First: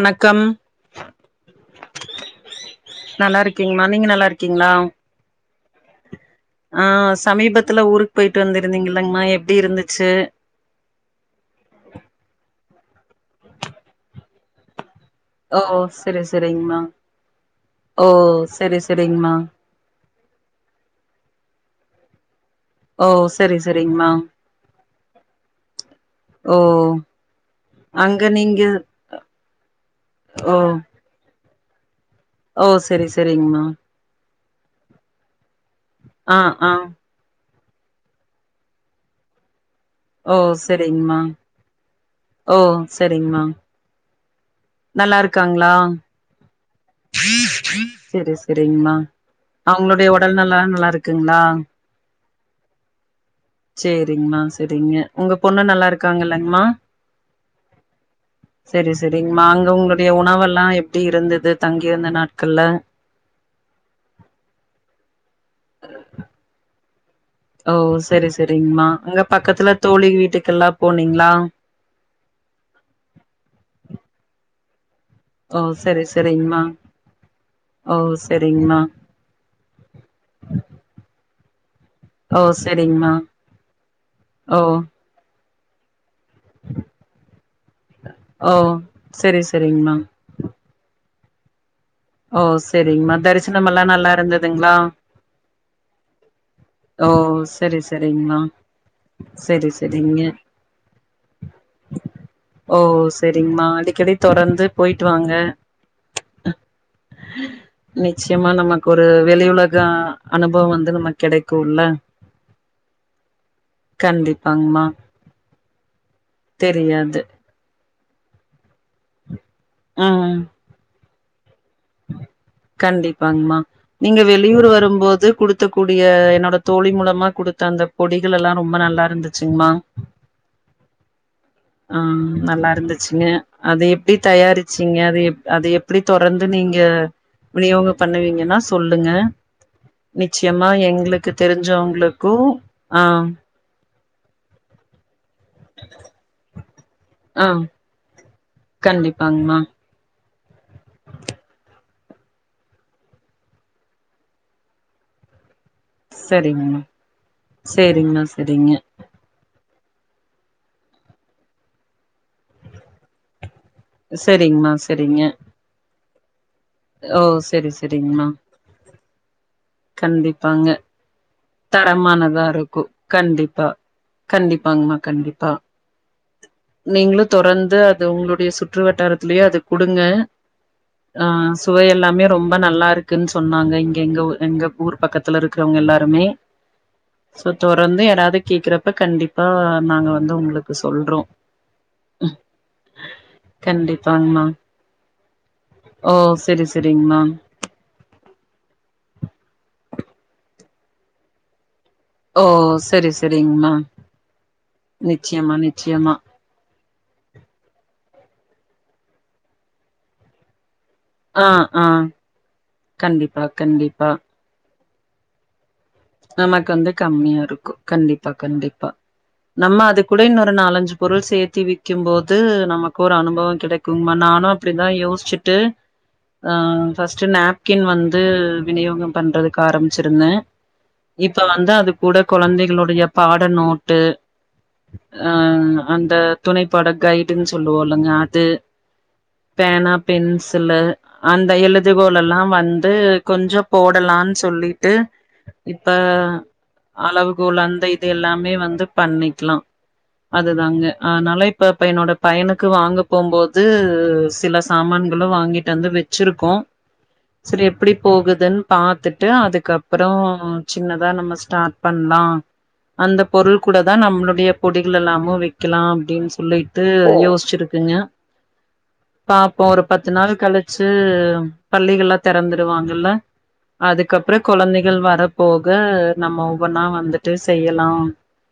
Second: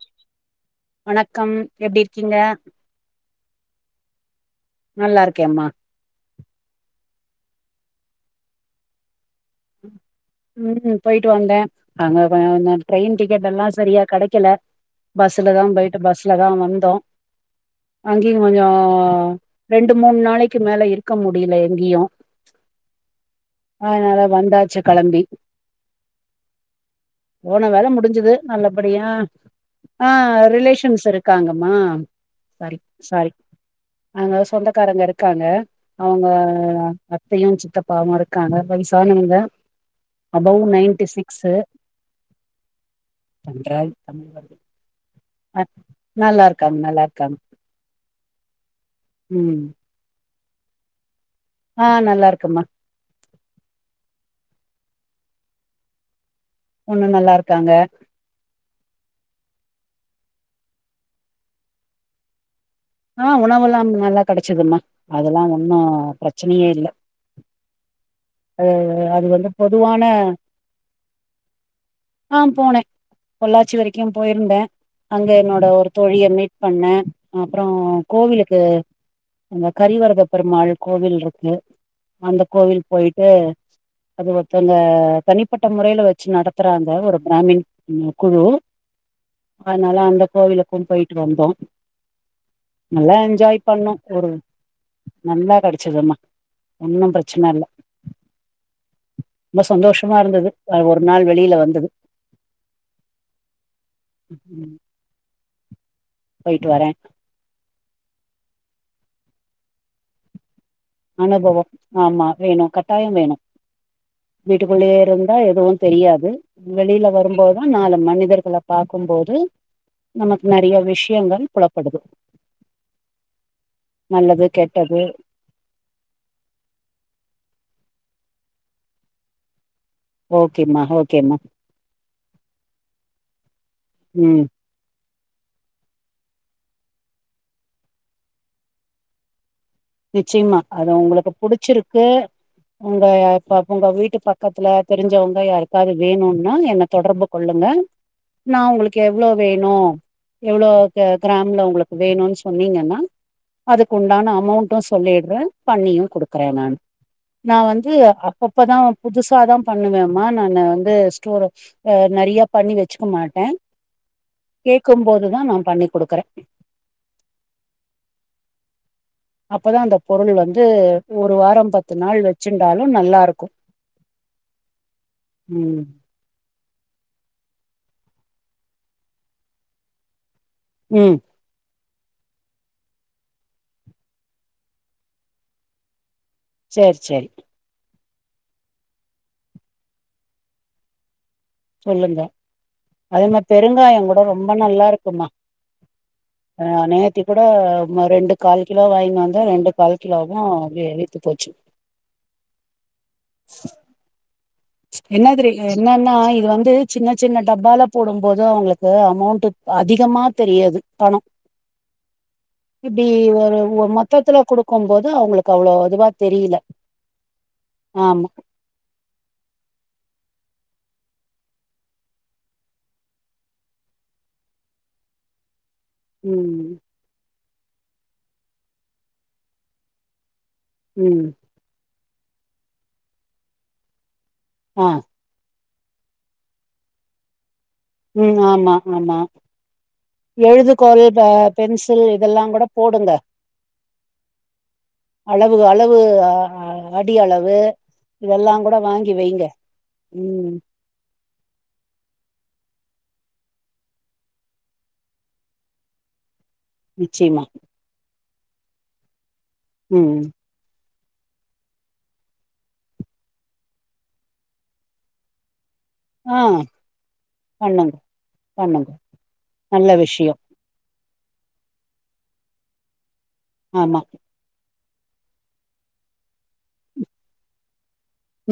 வணக்கம் வணக்கம் எப்டி இருக்கீங்க கிங்களா நீங்க நல்லா இருக் கீங்களா நல்லா இருக்கேம்மா ஆ சமீபத்தல ஊருக்கு போயிட்டு வந்திருதீங்கல்லமா எப் உம் போயிட்டு வந்தே அங்க ட்ரெயின் டிக்கெட் எல்லா செரியா கெடைக்கல பஸ்ல தா ஓ போயிட்டு செரி பஸ்ல தா செரிங்கமா வந்தோ ஓ அங்கேயும் கொஞ்சோ செரி செரிங்கமா ரெண்டு மூனு நாளைக்கு மேல இருக்க முடியல முடியும் ஓ சரி சரிங்கமா ஆச்சு கெளம்பி போன வேல அங்க முடிஞ்சது நீங்க நல்லபடியா ஆ ஓ ரிலேஷன்ஸ் இருக்க தாங்கம்மா ஓ செரி செரிங்கமா அங்க சொந்தக்காரங்க இருக்காங்க அவங்க ஆ ஆ அத்தையும் வ பாவமா இருக்காங்க வயசானவங்க ஓ அபவ் செரிங்க நைன்டி மா சிக்ஸு ஓ செரிங்க மா நன்றாய் தமிழ் வருது நல்லா இருக்காங்களா நல்லா இருக்காங்க நல்லா இருக்காங்க செரி செரிங்க மா ம் அவங்களுடைய எல்லா நல்லா இருக்கு இருங்களா மா செரிங்கமா செரிங்க உங்க பொண்ணு நல்லா இருக்காங்கல்ல பொண்ணு நல்லா இருக்காங்க செரிங்கமா அங்க உங்களுடைய உணவெல்லாம் எப்படி இருந்தது தங்கியிருந்த நாட்கள்ல ஆஹ உணவுெல்லாம் நல்லா கிடைச்சிதுமா அதெல்லாம் ஒன்னும் பிரச்சனையே இல்லை ஓ சரி சரிங்கமா அங்க அது வந்து பக்கத்துல பொதுவான தோழி வீட்டுக்கெல்லாம் போனீங்களா ஆ போனே பொள்ளாச்சி வரைக்கு போயிருந்தே அங்க என்னோட ஒரு தோழிய மீட் பண்னேன் ஓ கோவிலுக்கு செரிங்மா இந்த ஹரிவரத பெருமாள் கோவில் பீ ல் இருக்கு ஓ அந்த கோவில் செரிங்மா போயிட்டு அது ஓ ஒருத்தவங்க தனி ப்பட்ட முறைல்ல வச்சு நடத்துறாங்க ஒரு பிராமின் குழு ஓ செரி செரிங்மா அதனால அந்த கோவிலுக்கும் போயிட்டு வந்தோம் ஓ செரிங்கமா தரிசனம் எல்லாம் நல்லா ஒரு இருந்ததுங்களா நல்லா கெடச்சதும்மா ஓ ஒன்னு பிரச்சன இல்ல செரி செரிங்க மா ரொம்ப செரி சந்தோஷமா செரிங்க இருந்தது அஹ் ஒரு நாள் வெளியில வந்தது ஓ செரிங்கமா அடிக்கடி தொடர்ந்து ம், போயிட்டு வாங்க போயிட்டு வரேன் நிச்சயமா நமக்கு ஒரு வெளி உலகம் அனுப அனுபவம் ஆமா வேணும் கட்டாயம் வேணும் கண்டிப்பாங்மா வீட்டுக்குள்ளயே இருந்தா எதுவும் தெரியாது வெளியில தெரியாது வரும்போதுதான் நாளை மனிதர்கள பார்க்கும் போது ம் நமக்கு நெறையா விஷ் யங்கள் குழப் கண்டிப்பாங்மா நீங்க நல்லது வெளியூர் கெட்டது வரும்போது குடுத்த கு கூடிய என்னோட தோழி மூலமா குடுத்த அந்த பொடிகளலலா ரொம்ப நல்லா இருந்துச்சுங்கமா ஓகேம்மா ஓகேம்மா ஆ நல்லா இருந்துச்சுங்க அது எப்டி ம் தயாரிச்சிங்க அது எப் அது எப்டி தொடர்ந் ந்து நீங்க விநியோகோ பண்ணுவீங்கனா சொல்லுங்க நிச்சியமா நிச்சயமா அது உங்களுக்கு எங்களுக்கு புடிச்சிருக்கு தெரிஞ்சவங்களுக்கு ஆ உங்க உங்க வீட் வீட்டு பக்கத்துல தெரிஞ்சவங் யாருக்காவது வேணும்னா என்ன தொடர்பு ஆ கொள்ளுங்க நா உங்களுக்கு எவ்லோ கண்டிப்பாங்மா வேணு எவ்ளோ கிராம்ல உங்களுக்கு வேணும்னு சொன்னீங்கன்னா அதுக்கு உண்டான அமௌண்ட் டோ சொல்லிட்றே பண்ணியு குடுக்குறே நானு சரிங்மா நா வந்து சரிங்மா சரிங்க அப்பப்பதா புதுசாதா பண்ணுவேமா நானு வந்து ஸ்டோர் நறைய பண்ணி வச்சுக்க மாட்டே சரிங்மா சரிங்க கேக்கும்போதுதா நா பண்ணி குடுக்குறே ஓ சேரி சேரிங்கமா அப்பதா அந்த பொருள் வந்து ஒரு வாரோ பத்து நாள் தரமானதா இருக்கு வச்சுந்தாலு நல்லா இருக்கு கண்டிப்பா உ நீங்கலோ தொடர்ந்து அது உங்களுடைய சுற்று வட்டாரத்திலயே அது குடுங்க ம் ஆ சுவை எல்லாமே ரொம்ப நல்லா இருக்குன்னு சொன்னாங்க இங்க எங்க ஊர் எங்க ஊர் பக்கத்துல இருக்குறவங்க எல்லாருமே சேரி சேரி சோ தொடர்ந்து ஏ தாது கேக்குறப்ப கண்டிப்பா நாங்க வந்து உங்களுக்கு சொல்றோ சொல்லுங்க அதே மாரி பெருங்காயயோ கூட கண்டிப்பாங்மா ரொம்ப நல்லா இருக்குமா ஓ செரி செரிங்மா நேத்தி கூட ரெண்டு கால் கிலோ வாங்கின் வந்து தா ரெண்டு கால் கிலோவு அ எலுத்து போச்சு ஓ செரி செரிங்கமா என்னதெரி என்னன்னா இது வந்து சின்ன சின்ன டப்பால போடும் ம்போது அவங்களுக்கு அமௌண்ட் அதிகமா தெரியாது பநோ ஆ ஆ இப்டி கண்டிப்பா ஒரு கண்டிப்பா மொத்தத்துல கொடு க்கும்போது அவங்களுக்கு அவ்ளோ இதுவா தெரியல நமக்கு வந்து கம்மியா இருக்கு ஆமா கண்டிப்பா கண்டிப்பா நம்ம அது கூட இன்னொரு நாலஞ்சு பொருள் சேத்திவிக்கு போது நமக்கு ஒரு அனுபவோ கிடைக்குமா நானு அப்பிடிதா யோசிச்ட்டு ஆ ம் ஃபஸ்ட் நேப் க்கின் வந்து விநியோகோ பண்றதுக்காரம்பிச்சுருத்த ம் இப்ப வந்தா அது கூட கொழந்தைகளுடைய பாட நோட்டு ஆ அந்த துணைப்பாட கைடன்ஸ் சொல்லுவளுங்க ம் அது ஆமா ஆமா பேனா பென்சிலு எழுதுகோல் ப அந்த பென்சில் எழுதுகோள்ல்லா இதெல்லா கூட வந்து போடுங்க கொஞ்சோ போடலா சொல்லிட்டு அளவு இப்ப அளவு அ அ அடி அளவு அளவுகோல் அந்த இது எல்லாமே இதெல்லா கூட வந்து வாங்கி வைங்க பண்ணிக்கலா ம் அதுதாங்க அனால இப்ப இப்ப என்னோட பையனுக் க்கு வாங்க போம்போது சில சாமான்களு வாங்கிட்டந்து வச்சுருக்கோ நிச்சயமா சரி எப்பிடி போகு தென் பாத்து ட்டு அதுக்கப்புறோ ம் சின்னதா நம்ம ஸ்டார்ட் பண்லா அந்த பொருள் கூடதா நம்ளுடைய பொடிகள் எல்லாமு க்கிலா அப்பிடின் ஆ சொல்லிட்டு பண்ணுங்க யோசிச்ருக்குங்க பண்ணுங்க பாப்போ ஒரு நல்ல பத்து நாள் விஷயம் கழிச்சி தம் பள்ளிகள்ல்லா தெறந்துருவாங்கல ஆமா அதுக்கப்புறோ கொழந்தை கில் வரப் போக நம்ம ஒவ்வொன்னா வந்துட்டு செய்யலா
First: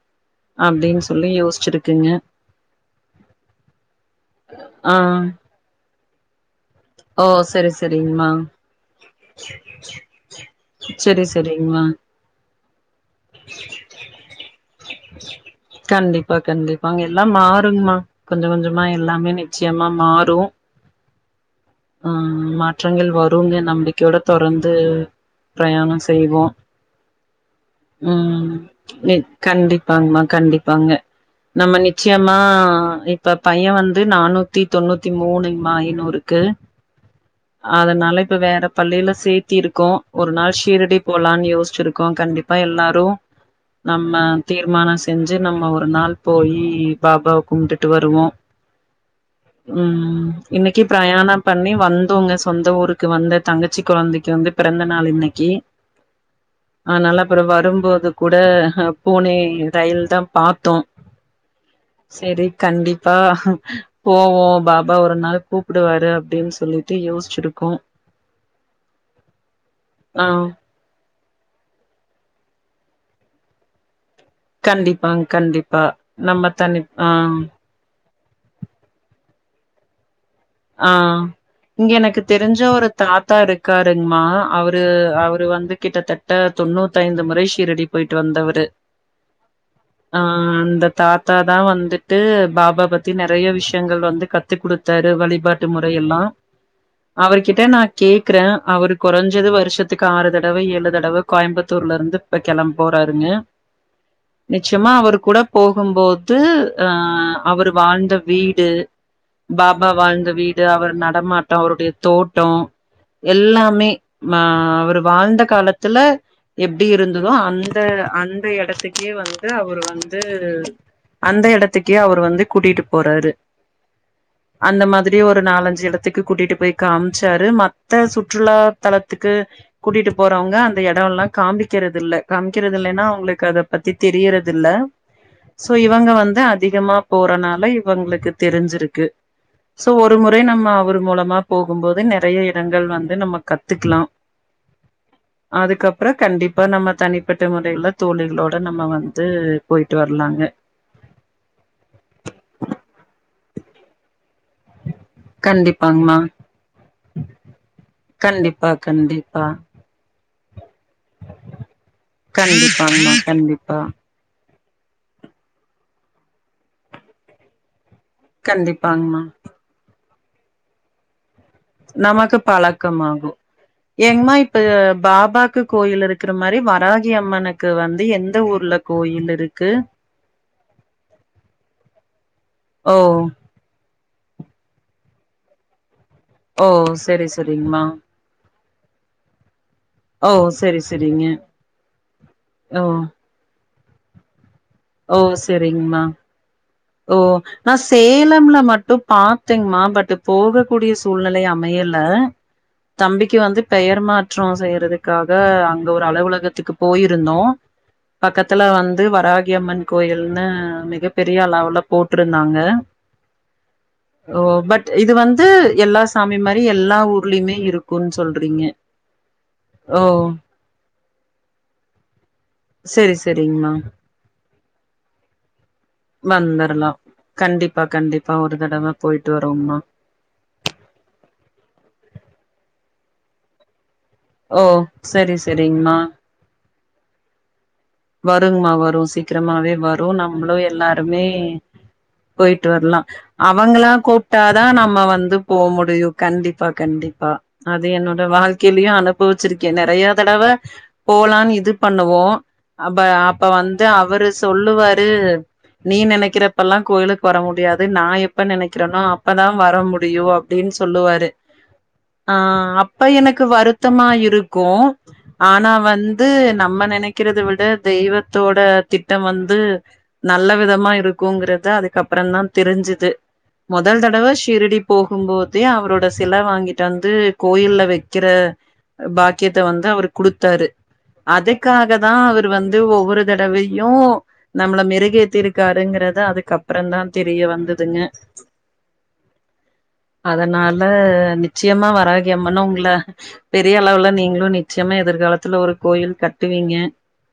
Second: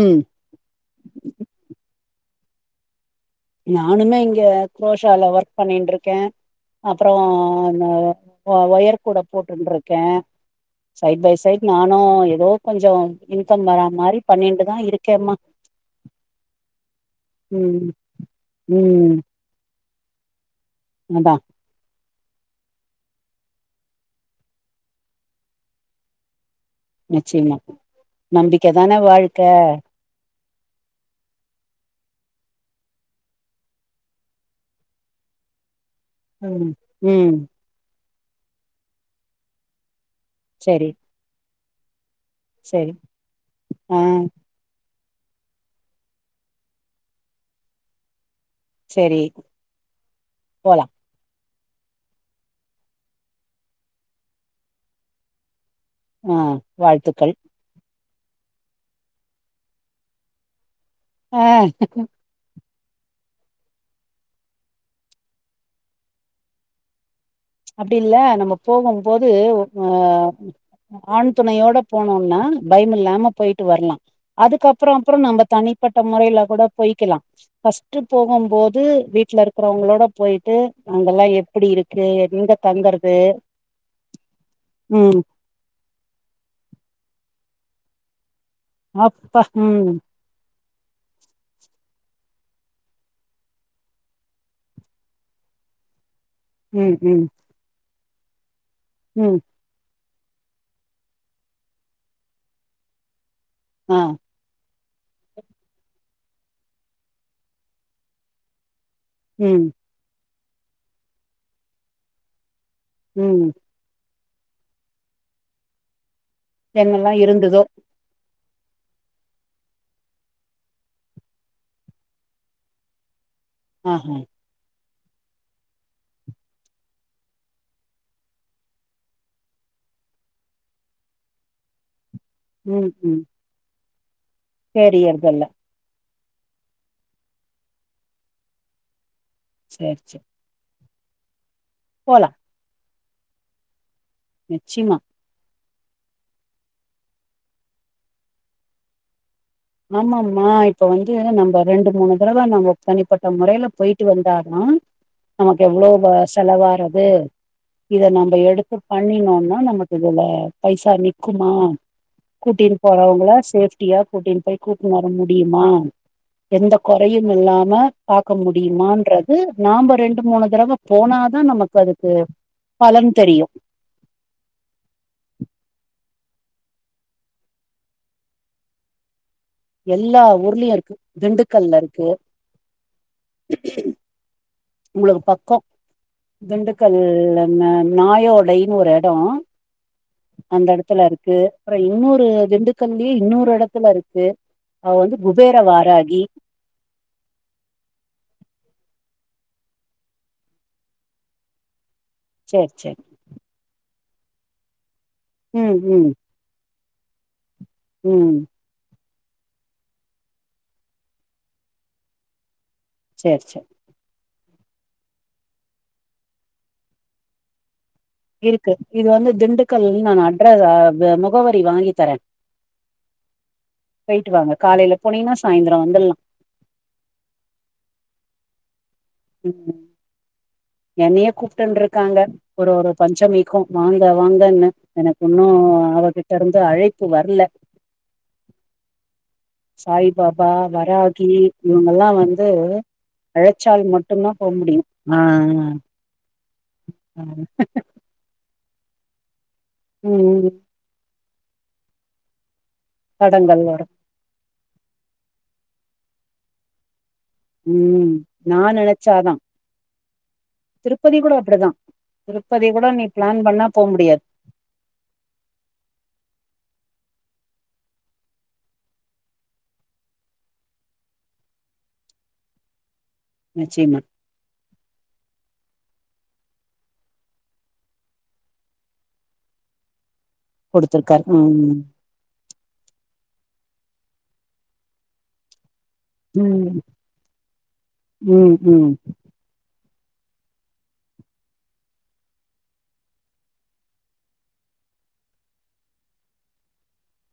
ம் அப்பிடின் சொல்லி யோசிச்சிருக்குங்க நானுமே இங்க ஆ. க்ரோஷால ஒர்க் பண்ணின்டுருக்கே அப்புறோ ஓ சரி சரிங்கம்மா ஒயர் கூட போட்டுன்டுருக்கே சைட் சரி பை சை சரிங்கம்மா நானு ஏதோ கொஞ்சோ இன்கம் வரா மாரி பண்ணின்டுதா இருக்கேம்மா கண்டிப்பா கண்டிப்பாங்க எல்லா ம் மாறுங்மா கொஞ்ச கொஞ்சமா ம் எல்லாமே நிச்சியமா மாறு அதா ஆ மாற்றங்கள் வருங்க நம்பிக்கயோட தொரந்து பிரயாணோ செய்வோ நிச்சயமா ம் நம்பிக்க தான எ வாழ்க்க கண்டிப்பாங்மா கண்டி ப்பாங்க நம்ம நிச்சியமா இப்ப பைய வந்து நானூத்தி தொண்ணூத்தி மூணுங்மாப் நூறுக்கு ம் ம் அதனால இப்ப வேற பள்ளில சேத்தி இருக்கோ ஒரு நாள் செரி ஷீரடி போ ங்கயோஸ்சிரு கோ கண்டிப்பா செரி எல்லாரு ஆ நம்ம தீர்மான செ செஞ்சு நம்ம ஒரு நாள் போயி பாபாவ கும்டுட்டு வருவோ செரி உ இன்னைக்கி போலா பிரயாணம் பண்ணி வந்தோங்க சொந்த ஊருக்கு வந்த தங்கச்சி கொழந்தைக்கு வந்து பெறந்த நாள் இன்னைக்கு ஆ ஆனால வாழ்த்துக்கள் அப்பற வரும்போது கூட போனே ரயில் தா பாத்தோ ஆ செரி கண்டிப்பா போவோ பாபா ஒரு நாள் கூப்பிடுவாரு அப்டின்னு சொல்லிட்டு யோஸ் அப்டி இல்ல நம்ம போவம்போது ஒர்தங்க ஆ ஆண் துணையோட போனோம்னா பயமில்லாம போயிட்டு வரலா அதுக்கப்பறோ அப்பறோ கண்டிப்பாங், நம்ம கண்டிப்பா. தனிப்பட்ட முறையில நம்ம கூட தனி ஆ, போய்க்கிலா ஃபஸ்ட்டு போகும்போது வீட்டுல இருக் அப்பறோ உங்களோட போயிட்டு ஆ. அங்கெல்லா எப்படி இங்க இருக்கு எனக்கு எங்க தெரிஞ்ச ஒரு தங்கறது தாத்தா இருக்காருங்கமா அவரு ம் அவரு வந்து கிட்டத்தட்ட தொண்ணூத்தைந்து மண ரை சீரடி போயிட்டு வந்தவர் டு அப்பா ம் ஆ அந்த தாத்தாதா வந்துட் ட்டு பாபா பத்தி நறையா விஷயங்கள் வந்து கத்து குடுத்தாரு வழி பாட்டு முறை எல்லா ம் ம் அவரு கிட்ட நா கேக்குறே அவரு ம் கொறைஞ்சது வருஷத் த்துக்கு ஆறு தடவ ஏழு தடவ கோயம்புத்தூர்ல இருந்து இப்ப கிளம்ப போறாருங்க ஆ ச்சயமா அவர் கூட போகும்போது அ அவரு வாழ்ந்த வீடு ம் பாபா வாழ்ந்த வீடு அவர் நடமாட்டோ அவருடைய தோட்டோ ம் எல்லாமே மா அவரு வாழ்ந்த காலத்துல எப்டி இருந்ததோ அந்த அந் து எடத்துக்கே வந்து அவரு வந்து அந்த எடத்துக்கே அவரு வந்து கூட்டிட்டு போறறு ஆ ஹ அந்த மாதிரி அப்டியே ஒரு நாலஞ்சு எடத்துக்கு கூட்டிகிட்டு போய் காமிச்சாரு மத்த சுற்றுலா தலத்துக்கு கூட்டிட்டு போறவங்க அந்த இடெல்லா காமிக்கிறது இல்ல காமிக்கிறது ம் இல்லன்னா ம் உங்களுக்கு அத பத் [unintelligible] தெரியறது தில்ல தெரியறதல்ல சோ இவுங்க வந்து த அதிகமா போறனால இவுங்களுக்கு தெரிஞ்சிருக்கு சோ சேரி ஒரு சேரி முறை நம்ம அவரு மூலமா போகும்போது போலா நெறய இடங்கள் வந்து நம்ம கத்துக்கலாம் நிச்சியமா அதுக்கப்புற கண்டிப்பா நம்ம தனிப்பட்ட முறையில தோழிகளோட நம்ம வந்து போயிட்டு ஆமாமா வரலாங்க இப்ப வந்து நம்ம ரெண்டு மூனு தடவ நம்ம தனிப்பட்ட முறையில போயிட்டு வந்தா ஆ நமக்கு எவ்வளவு கண்டிப்பாங்மா செலவா இரு ஏ இத நம்ம கண்டிப்பா எடுத்து கண்டிப்பா பண்ணினோனா நமக்கு இல்ல பைசா நி்க்குமா கூட்டிட்டு கண்டிப்பாங்மா போறவங்கள கண்டிப்பா சேஃப்டியா கூட்டினு கூட்டுனு வர முடியுமா எந்த கொறையும் இல்லாம பாக்க கண்டிப்பாங்மா முடியுமான்றது நாம ரெண்டு மூனு தடவ போனா நமக்கு பழக்கம் ஆகும் தெரியு ஏங்கமா இப்ப பாபாக்கு கோயில் இருக்கு இருக்ற மாரி வராகி அம்மனுக்கு வந்து எந்த ஊர்ல கோயில் இருக்கு எல்லா ஊர்லயு இருக்கு திண்டுக்கல்ல இருக்கு ஓ உங்களுக்கு பக்கம் ஓ திண்டுக்கல் செரி செரிங்மா நாயோடை இன்னோரு எடோ ஓ அந்த செரி இடத்ல செரிங்க இருக்கு அப்றோ இன்னொரு ஓ திண்டுக்கல்லயே இன்னொரு எடத்துல த்துல இருக்கு அவ வந்து ஓ குபேர செரிங்மா வாரகி ஓ நான் சேலம்ல மட்டும் பத்தேங்கமா பட் போகக்கூடிய சூழ்நிலை அமையல அஹ் சேர் சேர் தம்பிக்கு வந்து பெயர் மா கிளோஸ் செய்யறது க்காக ம் அங்க ஒரு ம் அலுவலகத்துக்கு போயிருந்தோம் ம் பக்கத்துல வந்து வராகியம்மன் கோயில்னு மிகப்பெரிய அளவுல போட்டிருந்தாங்க சேர் சேர் ஓ பட் இது வந்து எல்லா சாமி மாரி எல்லா ஊர்லயுமே இருக்கு இருக்கு இது வந்து திண்டுக்கல்னு ஓ நான் அட்ர முகவரி வாங்கி தரேன் செரி செரிங்மா போயிட்டு வாங்க காலையில போனீங்கன்னா சாயந்திரம் வந்துடலாம் ஆஹ கண்டிப்பா கண்டிப்பா ஒரு தடவை போயிட்டு வரோம்னா ம் என்னையே கூப்டின்று இருக்காங்க ஒரு ஒரு பஞ்சமிக்கு வாங்க ஓ வாங்கன்னு எனக்கு செரி இன்னும் செரிங்மா அவகிட்ட இருந்து அழைத் இப்போ வரல வருமா வரும் சீக்கிரமாவே வரும் சாய்பாபா நம்முளும் எல்லாருமே வராகி இவங்கல்லா வந்து போயிட்டு வரலாம் அழைச்சால் அவுங்களா மட்டும்தா போ கூப்பிட்டாதா முடியு நம்ம ஆ வந்து போ முடியும் ஐயோ கண்டிப்பா கண்டிப்பா அது என்னோட வாழ்க் கேள்விக்யே கல போ வச்சிருக்கேன் நெறைய தடவ ம் போலான்னு இது பண்ணுவோம் அப்ப அப்ப தடங்கள் வந்து வரு அவரு சொல்லுவாரு நீ நெனைக்கிறப்பல்லாம் கோயிலுக்கு வர முடியாது ம் நான் எப்ப நா நெனைக்கிறோனோ நெனைச்சாதா அப்பதான் வர முடியும் அப்பிடின்னு திருப்பதி சொல்லுவாரு கூட அப்படிதா ஆஹ திருப்பதி கூட நீ அப்ப பிளான் எனக்கு பண்ணா போ வருத்தமா முடியாது இருக்கும் ஆனா அப்போ வந்து நம்ம நினைக்க இருக்கிறது தெய்வத்தோட திட்டம் வந்து நல்ல விதமா இருக்குங்கறத அதுக்கப்புற தா தெரிஞ்சுது முதல் நிச்சயமா தடவ ஷிரடி போகும்போதே அவரோட சிலை வாங்கிட்டு வந்து கோயில்ல வைக்கிற பாக்கியத்த வந்து அவுருக்கு குடுத்தாரு குடுத்துருக்காரு ம் அதுக்காக தா அவர் வந்து ஒவ்வொரு தடவையு நம்மள மெருகேத்தி இருக்காருங்க ம் அதுதாஅதுக்கப்பற தா தெரிய வந்ததுங்க ம் ம் அதனால நிச்சயமா வராகியம்மனும் உங்கள பெரிய அளவுல நீங்களும் நிச்சயமா எதிர்காலத்துல ஒரு கோயில் கட்டுவீங்க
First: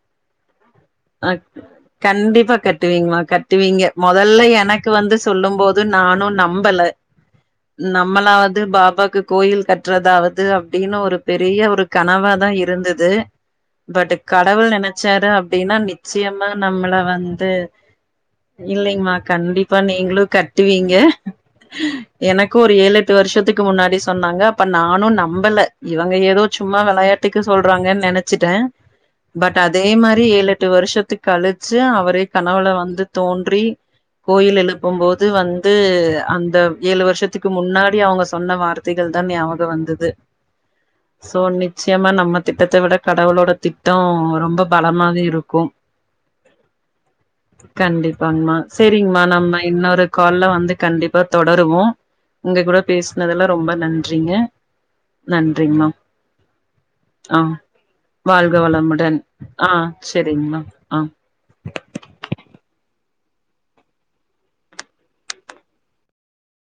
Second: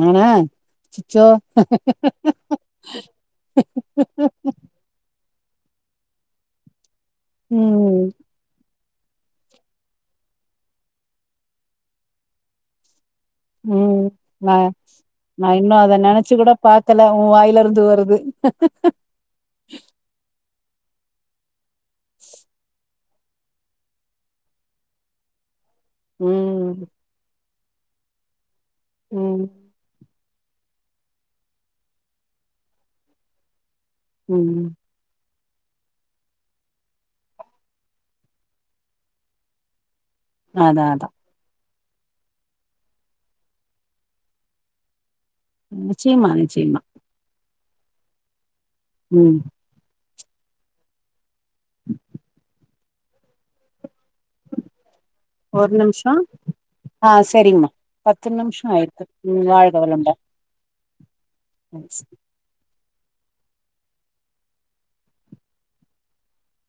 நானா அச்சச்சோ ஆ கண்டிப்பா கட்டுவீங்கள கட்டுவீங்க மொதல்ல எனக்கு வந்து சொல்லும் போ ந்து நானு நம்பல ம் நம்மளாவது பா அப்பாக்கு கோயில் கட்டுறதாவது அப்டின்னு ஒரு பெரிய ஒரு கனவா தா இருந்தது ம் பட் நா கடவுள் எனக் புடிச்சாரு நா இன்னு அப்டின்னா அத நெனச்சு நிச்சயமா கூட நம்மள பாக்கல உ வந்து வாயில இருந்து வருது இல்லைங்கமா கண்டிப்பா நீங்களு க வெட்டுவீங்க எனக்கு ஒரு ஏழு எட் பத்து வருஷத்துக்கு முன்னாடி சொன்னாங்க அப்ப நானு நம்பல இவுங்க ஏதோ ம் சும்மா வெளயாட்டுக் எதுக்கு சொல்றாங்கன் நெனச்சிட்டே ம் பட் அதே மாரி ஏழு எட்டு வருஷத்துக்கு கழிச்சு அவரே கனவுல வந்து தோன்றி கோயில் ம் எழுப்பு போது து வந்து அந்த ஏழு வருஷத்துக்கு முன்னாடி அவுங்க சொன்ன வார்த்தைகள் தா நியாபக வந்தது அதா அதா சோ நிச்சயமா நம்ம திட்டத்த விட கடவுளோட திட்டோ ரொம்ப பலமாவே இருக்கு நிச்சயமா நிச்சயமா கண்டிப்பாங்கமா சேரிங்கமா ம் நம்ம இன்னொரு கால்ல வந்து கண்டிப்பா தொடருவோம் இங்க கூட பேஸ்னதுல்ல ரொம்ப நன் ஒரு நிமிஷ அ ஆ சரிங்ம்மா பத்து வாழ்க நிமிஷ ஆயிருக்கு வளமுடன் ம் ஆ வாழ்க வளமுடன் செரிங்கமா ஆம் ம் ச